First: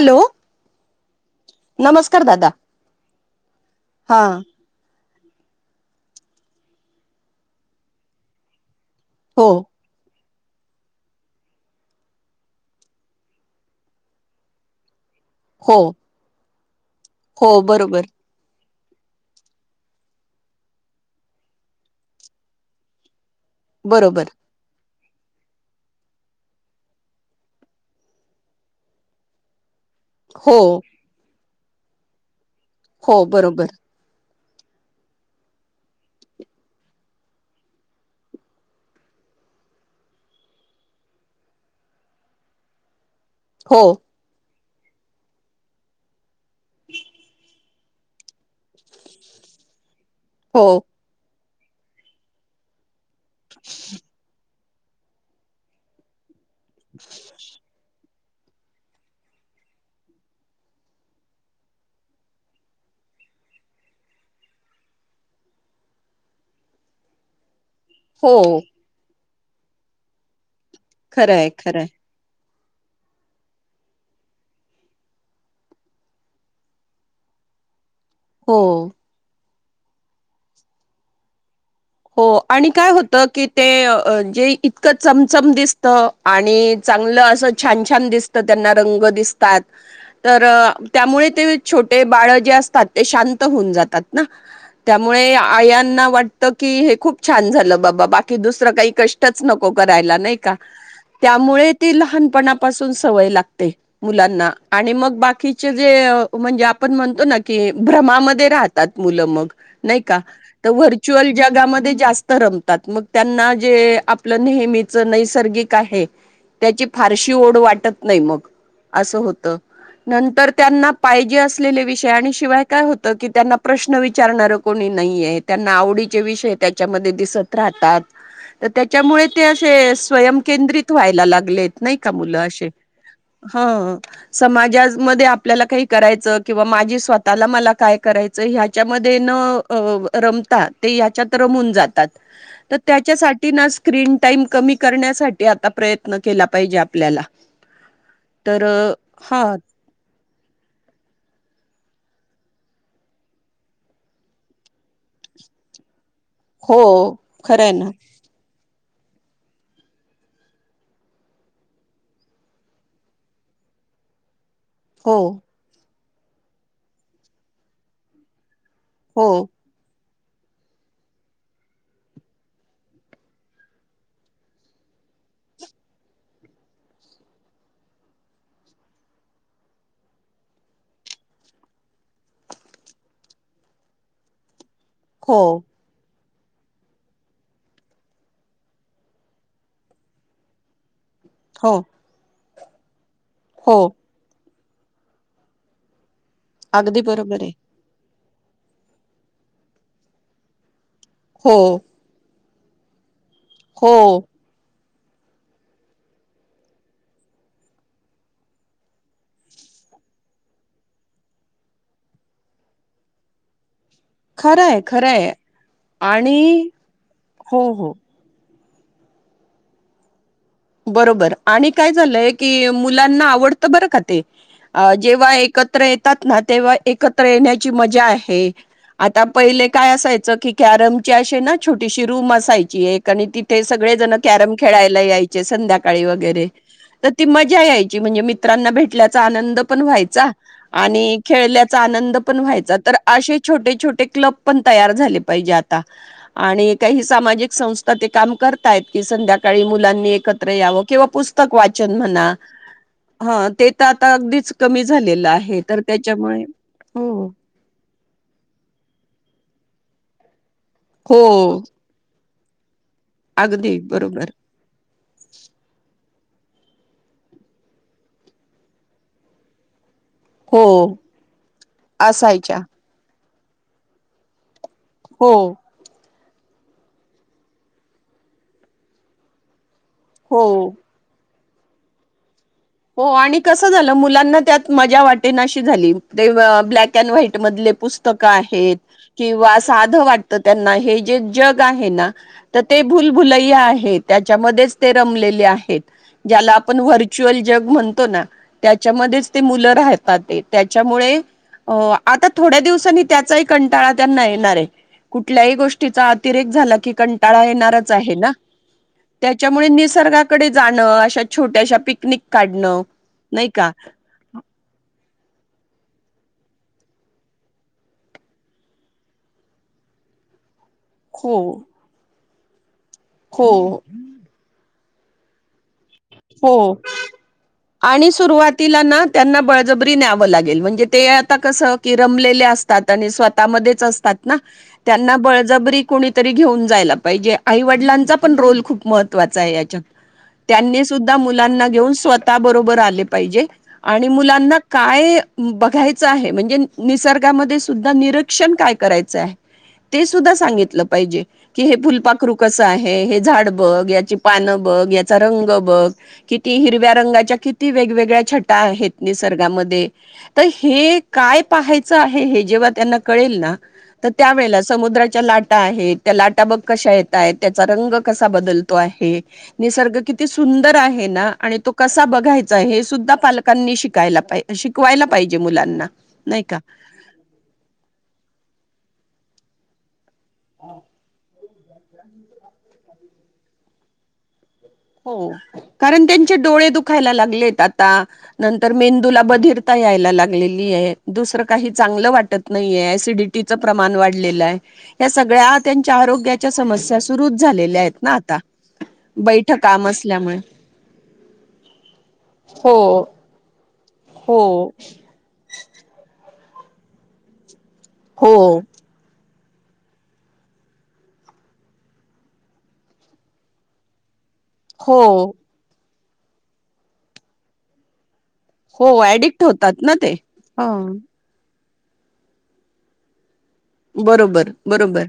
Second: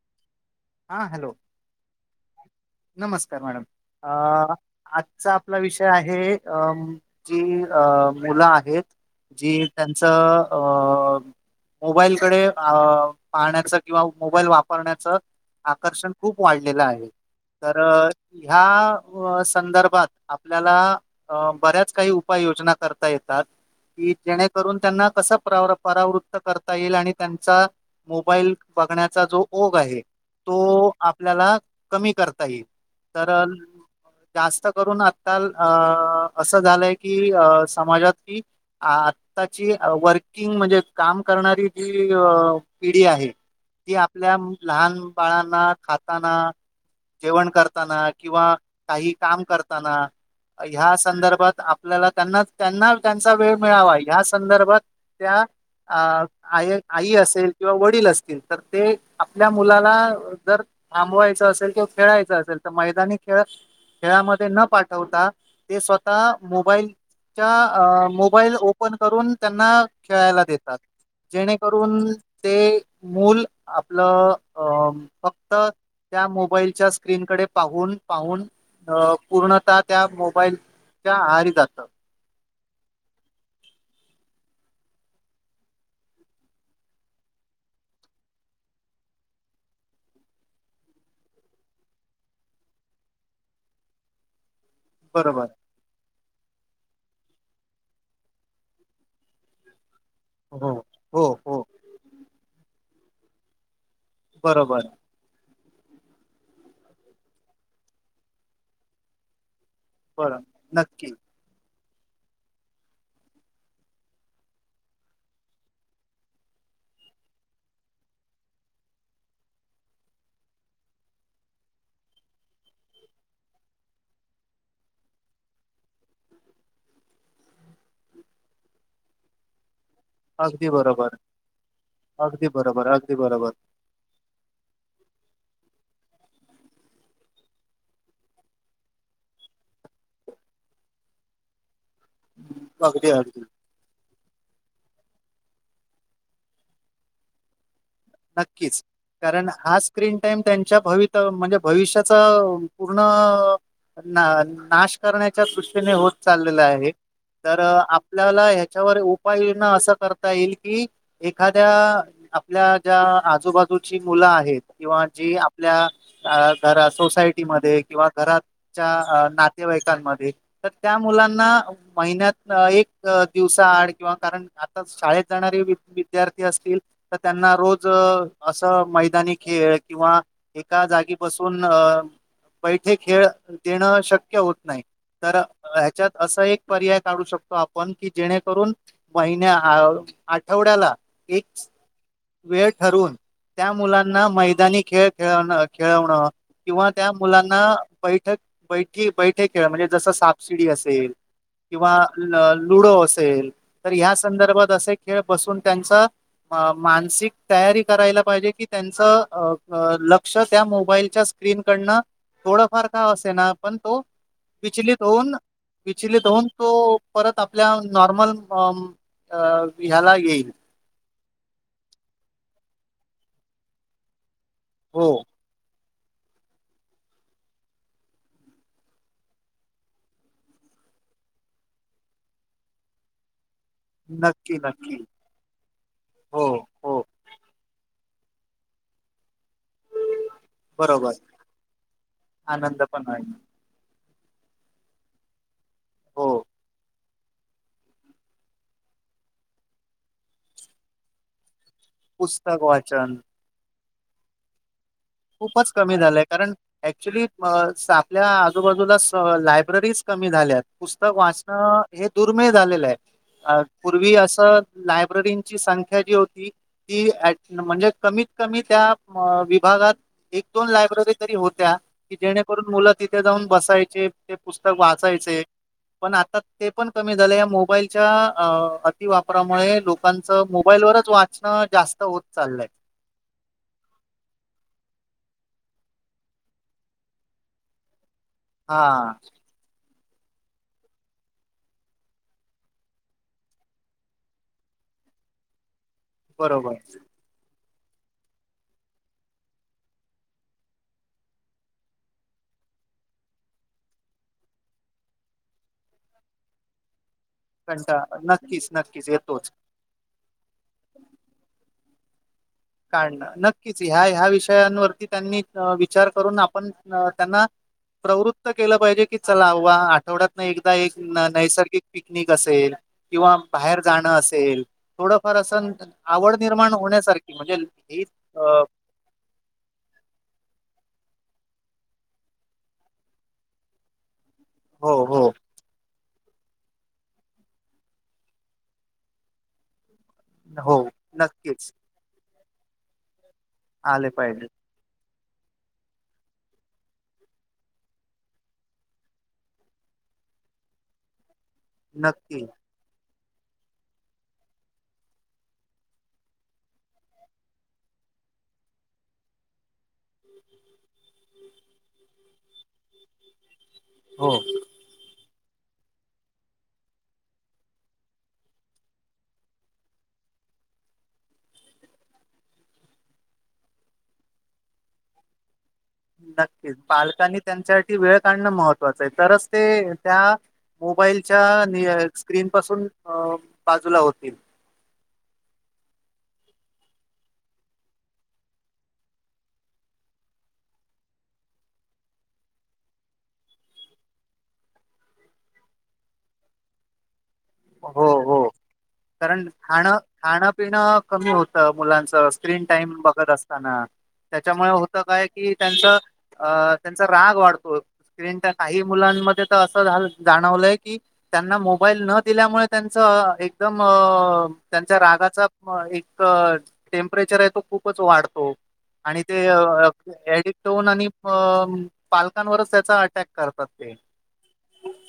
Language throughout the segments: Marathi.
हॅलो हा हॅलो नमस्कार दादा नमस्कार मॅडम हा अ आपला विषय आहे अ जी अ मुलं आहेत हो जी त्यांचं अ मोबाईलकडे अ पाहण्याचं किंवा मोबाईल वापरण्याचं हो आकर्षण खूप वाढलेलं आहे हो तर बरोबर ह्या संदर्भात आपल्याला बऱ्याच काही उपाययोजना करता येत की बरोबर जेणेकरून त्यांना कस परावृत्त करता येईल आणि त्यांचा मोबाईल बघण्याचा जो ओघ आहे हो तो आपल्याला कमी करता येईल हो तर बरोबर जास्त करून आकाल अ असं झालंय की अ समाजात की स्ताची वर्किंग म्हणजे काम करणारी जी पिढी आहे हो जी आपल्या लहान बाळांना खाताना जेवण करत किंवा काही काम करताना हो ह्या संदर्भात आपल्याला त्यांना त्यांना त्यांचा वेळ मिळावा या संदर्भात त्या अ आई आई असेल किंवा वडील असतील तर ते आपल्या मुलाला जर थांबवायचं असेल किंवा खेळायचं असेल तर मैदानी खेळ खेळामध्ये न पाठवता ते स्वतः मोबाईलच्या अ हो मोबाईल ओपन करून त्यांना खेळायला देतात खरंय खरंय जेणेकरून ते मूल आपलं अ फक्त त्या मोबाईलच्या स्क्रीनकडे पाहून पाहून हो पूर्ण त्या मोबाईलच्या आहारी जात हो आणि काय होत की ते जे इतकं चमचम दिसत आणि चांगलं असं छान छान दिसत त्यांना रंग दिसतात तर त्यामुळे ते छोटे बाळ जे असतात ते शांत होऊन जातात ना त्यामुळे बरोबर आयांना वाट की हे खूप छान झालं बाबा बाकी दुसरं काही कष्टच नको करायला नाही का हो हो हो त्यामुळे ती लहानपणापासून सवय लागते मुलांना बरोबर आणि मग बाकी बाकीचे जे म्हणजे आपण म्हणतो ना की भ्रमामध्ये राहतात मुलं मग नाही का बर द नक्की व्हरच्युअल जग? त्यामध्ये जास्त रमतात, मग त्यांना जे आपलं नेहमीचं नैसर्गिक आहे. त्याची फारशी ओढ वाटत नाही, मग आसं होत. नंतर त्यांना पाहिजे असलेले विषय आणि शिवाय काय होतं की, त्यांना प्रश्न विचारणार कोणी नाहीए? त्यांना आवडी ते विषय त्याच्यामध्ये दिसत राहतात, तर त्याच्यामुळे ते असे स्वयं अगदी केंद्रित बरोबर व्हायला लागलेत नाही का मुलं अगदी असे? बरोबर अगदी बरोबर हो समाजाजमध्ये आपल्याला काही करायचं किंवा माझी स्वतःला मला काय करायचं ह्याच्यामध्ये न अ रमता? ते ह्याच्यात रमून जातात. तर अगदी अगदी त्याच्यासाठी ना स्क्रीन टाईम कमी करण्यासाठी आता प्रयत्न केला पाहिजे आपल्याला. तर नक्कीच, कारण हा स्क्रीन टाइम त्यांच्या भवित म्हणजे भविष्याचा पूर्ण अ ना नाश करण्याच्या दृष्टीने होत चालले हो आहे. तर खरंय ना आपल्याला हया च्यावर उपाययोजना असं करता येईल कि, एखाद्या आपल्या ज्या आजूबाजूची मुलं आहेत किंवा हो जी आपल्या अ घरा सोसायटी मध्ये किंवा घरात च्या हो आ नातेवाईकांमध्ये त्या मुलांना महिन्यात न एक दिवसा आड किंवा कारण आताच शाळेत जाणारे विद्यार्थी असतील तर, त्यांना रोज ज अ असं मैदानी खेळ किंवा एका जागी बसून अ. बैठे खेळ देणं शक्य होत नाही, तर हो ह्याच्यात असं एक पर्याय काढू शकतो आपण कि जेणेकरून महिन्या अ आठवड्याला एक हो वेळ ठरवुन त्या हो मुलांना मै दानी खेळ खेळन् खेळवणं किंवा अगदी त्या बरोबर आहे मुलांना बैठक बैठी बैठे खेळ म्हणजे जसं सापसिडी असेल हो किंवा ल लुडो असेल हो तर ह्या संदर्भात असे खेळ बसून त्यांचा अ मानसिक तयारी करायला पाहिजे, की त्यांचं लक्ष त्या मोबाईलच्या स्क्रीनकडनं थोडंफार का असेना पण तो खरंय विचलीत खरंय होऊन विचलीत आणि होऊन तो परत हो आपल्या हो नॉर्मल अ ह्याला येईल बरोबर, आणि काय झालंय की मुलांना आवडत बरं का ते, हो जेव्हा एक त्र येतात ना तेव्हा एकत्र येण्याची मजा आहे. आता पहिले काय असायचं की कॅरमची असे ना छोटीशी रूम असायची एक आणि ती ते सगळे जणं कॅरम नक्की खेळायला नक्की यायचे संध्याकाळी हो वगैरे, हो तर ती मजा या यची म्हणजे मित्रांना भेटल्याचा आनंद पण व्हायचा बरोबर आणि खेळल्याचा आनंद पण व्हायचा, आनंद तर पण आहे असे छोटे छोटे क्लब पण तयार झाले पाहिजे आता हो आणि काही सामाजिक संस्था ते काम करतायत की संध्याकाळी मुलांनी एकत्र यावं किंवा पुस्तक वाचन म्हणा, पुस्तक वाचन हा ते त आता अगदीच कमी झालेलं आहे खूपच तर कमी झालंय, त्याच्यामुळे कारण ऍक्च्युली हो अ स आपल्या आजूबाजूला स लायब्ररीज कमी झाल्यात, पुस्तक हो वाचणं हे दुर्मिळ झालेलंय. अ अगदी पूर्वी बरोबर असं लायब्ररींची संख्या जी हो ती ती अँ म्हणजे कमीत कमी त्या अ विभागात एक हो दोन लायब्ररी तरी होत्या, की असायच्या जेणेकरून मुलं तिथं जाऊन बसायचे पुस्तक हो वाचायचे. पण आता ते पण कमी झालं या मोबाईलच्या अ अतिवापरामुळे लोक कांच हो मोबाईल वरच वाचणं जास्त होत चाललंय. हो आणि कसं झालं मुलांना त्यात मजा वाटेन अशी झाली, ते ब्लॅक अँड व्हाईट मधले पुस् तक‌ आहेत हा किंवा साधं वाट त त्यांना हे जे जग आहे ना, तर ते भुलभुलैया आहे त्याच्यामध्येच ते रमले बरोबर [unintelligible] जग म्हणतो ना त्याच्यामध्येच ते मुलं राहतात ते त्याच्यामुळे अ आता थोड्या दिवसांनी त्याचाही कंटाळा त्यांना येणार आहे. कुठल्याही गोष्टीचा अतिरेक झाला कीं ा येणारच कंटा आहे ना नक्कीच नक्कीच येतोच त्याच्यामुळे निसर्गाकडे जाणं अशा छोट्याशा पिक काढणं नक्कीच हाय हा विषय. विषयावरती त्यांनी विचार करून आपण त्यांना प्रवृत्त केलं पाहिजे की चला आव आठवड्यात नाही एक. एक हो नैसर्गिक पिकनिक असेल किंवा हो बाहेर जाणं असेल. थोडंफार असं आवड निर्माण हो होण्यासारख. आणि सुरुवातीला ना त्यांना बळजबरी न्यावं लागेल म्हणजे ते कस क र असतात आणि स्वतः मच असतात हो त्यांना हो बजब. कोणीतरी घेऊन जायला पाहिजे आईवडिलांचा पण रोल खूप महत्त्वाचा आहे याच्यात हो. मुलाना नक्कीच घेऊन स्वतः बरोबर आले पाहिजे आणि आले पाहिजे मुलांना काय? बघायच आहे म्हणजे निसर्गामध्ये सुद्धा निरीक्षण काय करायचं आहे. ते सुद्धा सांगितलं पाहिजे. कि हे फुलपाखरू नक्की कसं आहे हे झाड बघ याची पानं बघ याचा रंग बघ. अ किती हिरव्या रंगाच्या किती वेगवेगळ्या छटा आहेत, निसर्गामध्ये त ही. हे काय पाहायच आहे, हे जेव्हा त्यांना कळेल ना तर हो त्यावेळेला समुद्राच्या लाट त्या लाटा बग कश येतय, त्याचा रंग कसा बदलतो आहे, निसर्ग किती. सुंदर आहे ना आणि तो कसा बघायचा आहे, हे सुद्धा पालकांनी शिकायला पाहिज शिकवायला पाहिजे. मुलांना. नाही का नक्कीच पालकांनी त्यांच्यासाठी वेळ काढणं महत्त्वाचं आहे, तरच ते. त्या मोबाईलच्या स्क्रीन पासून बाजूला होतील. हो कारण त्यांचे डोळे दुखायला लागलेत, आता नंतर मेंदूला बधर यायला लागलेली आहे, दुसर काही चांगलं वाटत नाहीये, ऍसिडिटीच प्रमाण वाढलेलं आहे. या सगळ्या त्यांच्या आरोग्याच्या समस्या सुरूच झालेल्या आहेत ना आता बै खाण खाणं पिणं कमी होतं मुलांचं स्क्रीन टाइम हो बघत असताना. हो त्याच्यामुळे होत काय कि त्यांच अ त्यांचा राग वाढतो. हो स्क्रीनच्या काही मुलांमध्ये तर असं झा जाणवलंय की त्यांना मोबाईल न दिल्यामुळे त्यांच एकदम त्यांच्या हो रागाचा टेम्परेचर आहे तो खूपच वाढतो. हो आणि ऍडिक्ट ते होतात ना ते अडिक्ट ह होऊन आणि पालकांवरच त्याचा अटॅक करतात ते बरोबर बरोबर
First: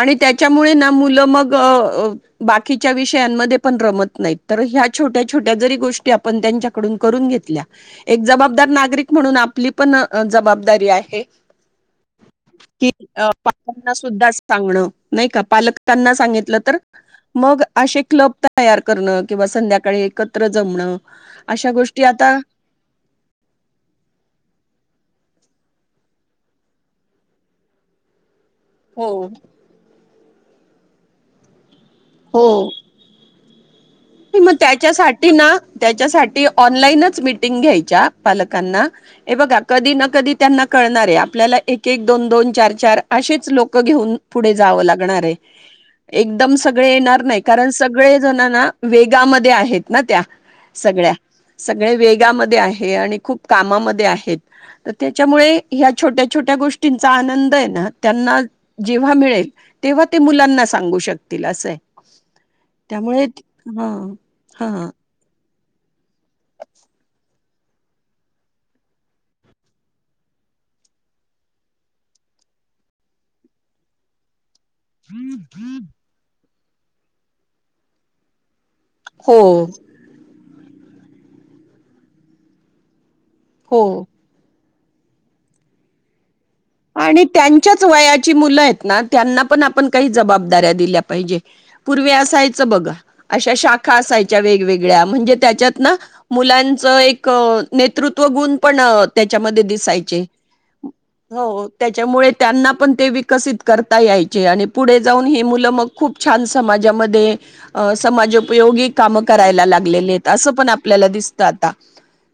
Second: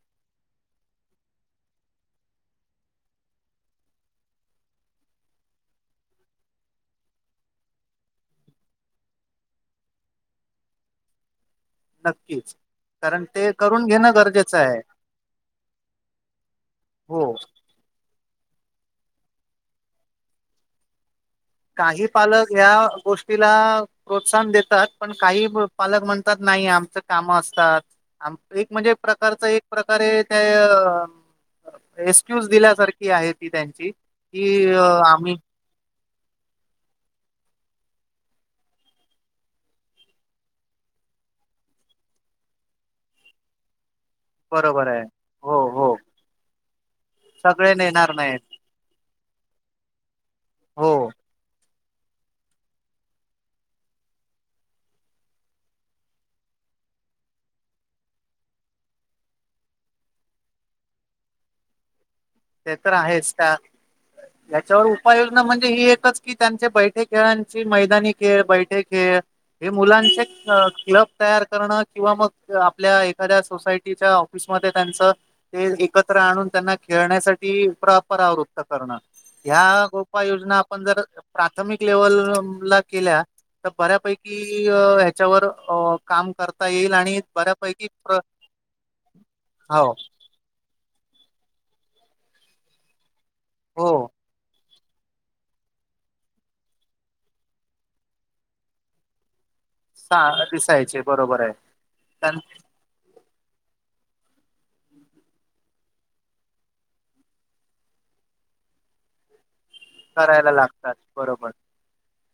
आणि त्या मुळे मुलं मग बाकीच्या विषयामध्ये पण रमत नाहीत तर ह्या छोट्या छोट्या गोष्टी आपण त्यांच्याकडून करून घेतल्या एक जबाबदार नागरिक म्हणून आपली जबाबदारी आहे. नक्कीच की कारण अ, ते कर पालकांना सुद्धा सांगणं नाही का पालक त्यांना सांगीतल तर हो मंग अशे क्लब तयार करणं किंवा संध्याकाळी एकत्र जमणं. अशा गोष्टी काही आता पालक ह्या गोष्टीला प्रोत्साहन देतात पण काही पालक म्हणतात नाही आमच काम असतात. एक म्हणजे हो प्रकारच एक प्रकारे त्या एस्क्यूज दिल्यासारखी आहेत. ही त्यांची की कि मग त्याच्यासाठी आम्ही ना त्या च्या साठी ऑनलाईनच मीटिंग घ्यायच्या पालकांना. हे बघा त्यांना कधी ना कधी कळ आपल्या एक एक दोन दोन चार चार असेच लोक घेऊन पुढे जावं बरोबर लागणार आहे हो हो एकदम सगळे येणार नाही कारण नेणार सगळे नाहीत जणना मधे आहेत ना त्या हो सगळ्या. सगळे वेगामध्ये आहे आणि खूप कामामध्ये आहेत, तर त्याच्यामुळे ह्या छोट्या छोट्या- गोष्टींचा आनंद हे ना त्यांना जेव्हा मिळेल तेव्हा ते मुलांना सांगू शकतील. अस असय. ते तर आहेच का हा याच्यावर उपाययोजना म्हणजे हि एकच ठिकाणचे बैठे खेळांची मैदानी खेळ बैठे खेळ हे मुलांचे- मंग तिला तयार करणं किंवा मंग आपल्या एखाद्या सोसायटीच्या ऑफीस म त्यांच ते एकत्र आणून त्यांना खेळण्यासाठी प्ररावुर्त - तर करनार हो ह्या उपाययोजना आपण जर प्राथमिक लेवल ला केल्या. तर हो बऱ्यापैकी ह्याच्यावर अ काम करत. आणि त्यांच्याच वयाची मुलं आहेत ना त्यांना पण आपण हो काही जबाबदाऱ्या दिल्यात. पाहिजे पूर्वी असायच बघा अशा हो शाखा असायच्या वेगवेगळ्या. या म्हणजे त्याच्यात ना मुलांच एक नेतृत्व गुण पण त्याच्या मधील. सहां दिसायचे बरोबर. आहे हो त्याच्यामुळे त्यांना पण ते वीक विकसित करता यायचे आणि पुढे जाऊन ही मुलं मग खूप छान समाजामध्ये अ समाज उपयोगी काम करायला लागलेली आहेत अस करायला पण लागतात आपल्याला दिसत बरोबर. आता.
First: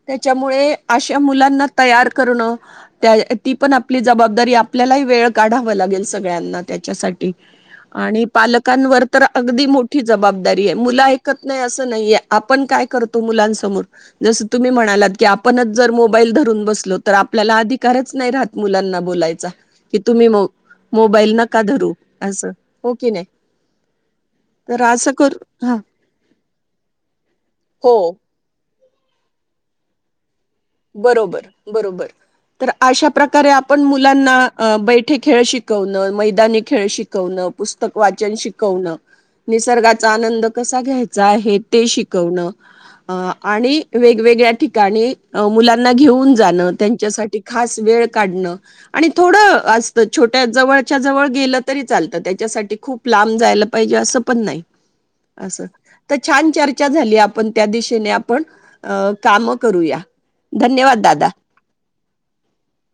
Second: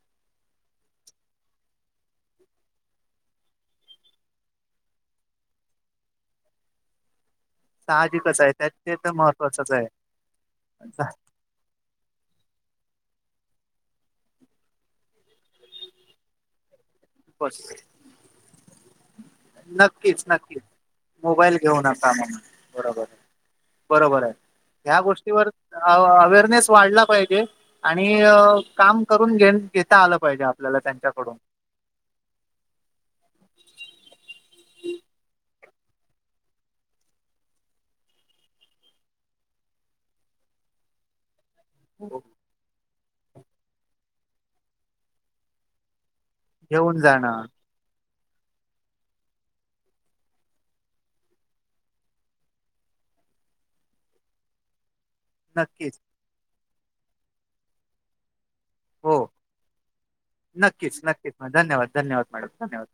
त्याच्यामुळे अशा मुलांना तयार करणं त्या ती पण आपली जबाबदारी आपल्यालाही वेळ काढाव लागेल सगळ्यांना त्याच्यासाठी. आणि साहजिकच आहे त्यात ते पालकांवर तर अगदी महत्त्वाचंच आहे. मोठी जबाबदारी आहे मुलं ऐकत नाही असं नाहीये आपण काय करतो. मुलांसमोर जसं तुम्ही म्हणालात की आपणच जर मोबाईल धरून बसलोत. तर आपल्याला अधिकारच नाही राहत. मुलांना बोलायचा कि नक्कीच तुम्ही मो नक्कीच मोबाईल घेऊ धरू नका. म्हणून असं हो बरोबर की आहे. नाही बरोबर आहे. तर ह्या असं कर गोष्टीवर हा अवेअरनेस वाढला पाहिजे हो आणि अ काम करून घेन घेता आलं पाहिजे. आपल्याला त्यांच्याकडून बरोबर बरोबर तर अशा प्रकारे आपण मुलांना अ बैठे खेळ शिकवणं मैदानी खेळ शिकवणं पुस्तक वाचन शिकवणं. निसर्गाचा आनंद कसा घ्यायचा आहे. ते शिकवण आणि वेगवेगळ्या ठिकाणी अ मुलांना घेऊन जाण घेऊन त्यांच्यासाठी जाणं खास वेळ काढणं आणि थोडं असतं छोट्या जवळच्या जवळ गेलं तरी चालतं त्याच्यासाठी खूप लांब लांब जायला पाहिजे असं पण नाही. असं नक्कीच तर छान चर्चा झाली. आपण त्या दिशेने आपण अ हो काम करूया. नक्कीच धन्यवाद दादा. नक्कीच मॅ धन्यवाद धन्यवाद मॅडम धन्यवाद.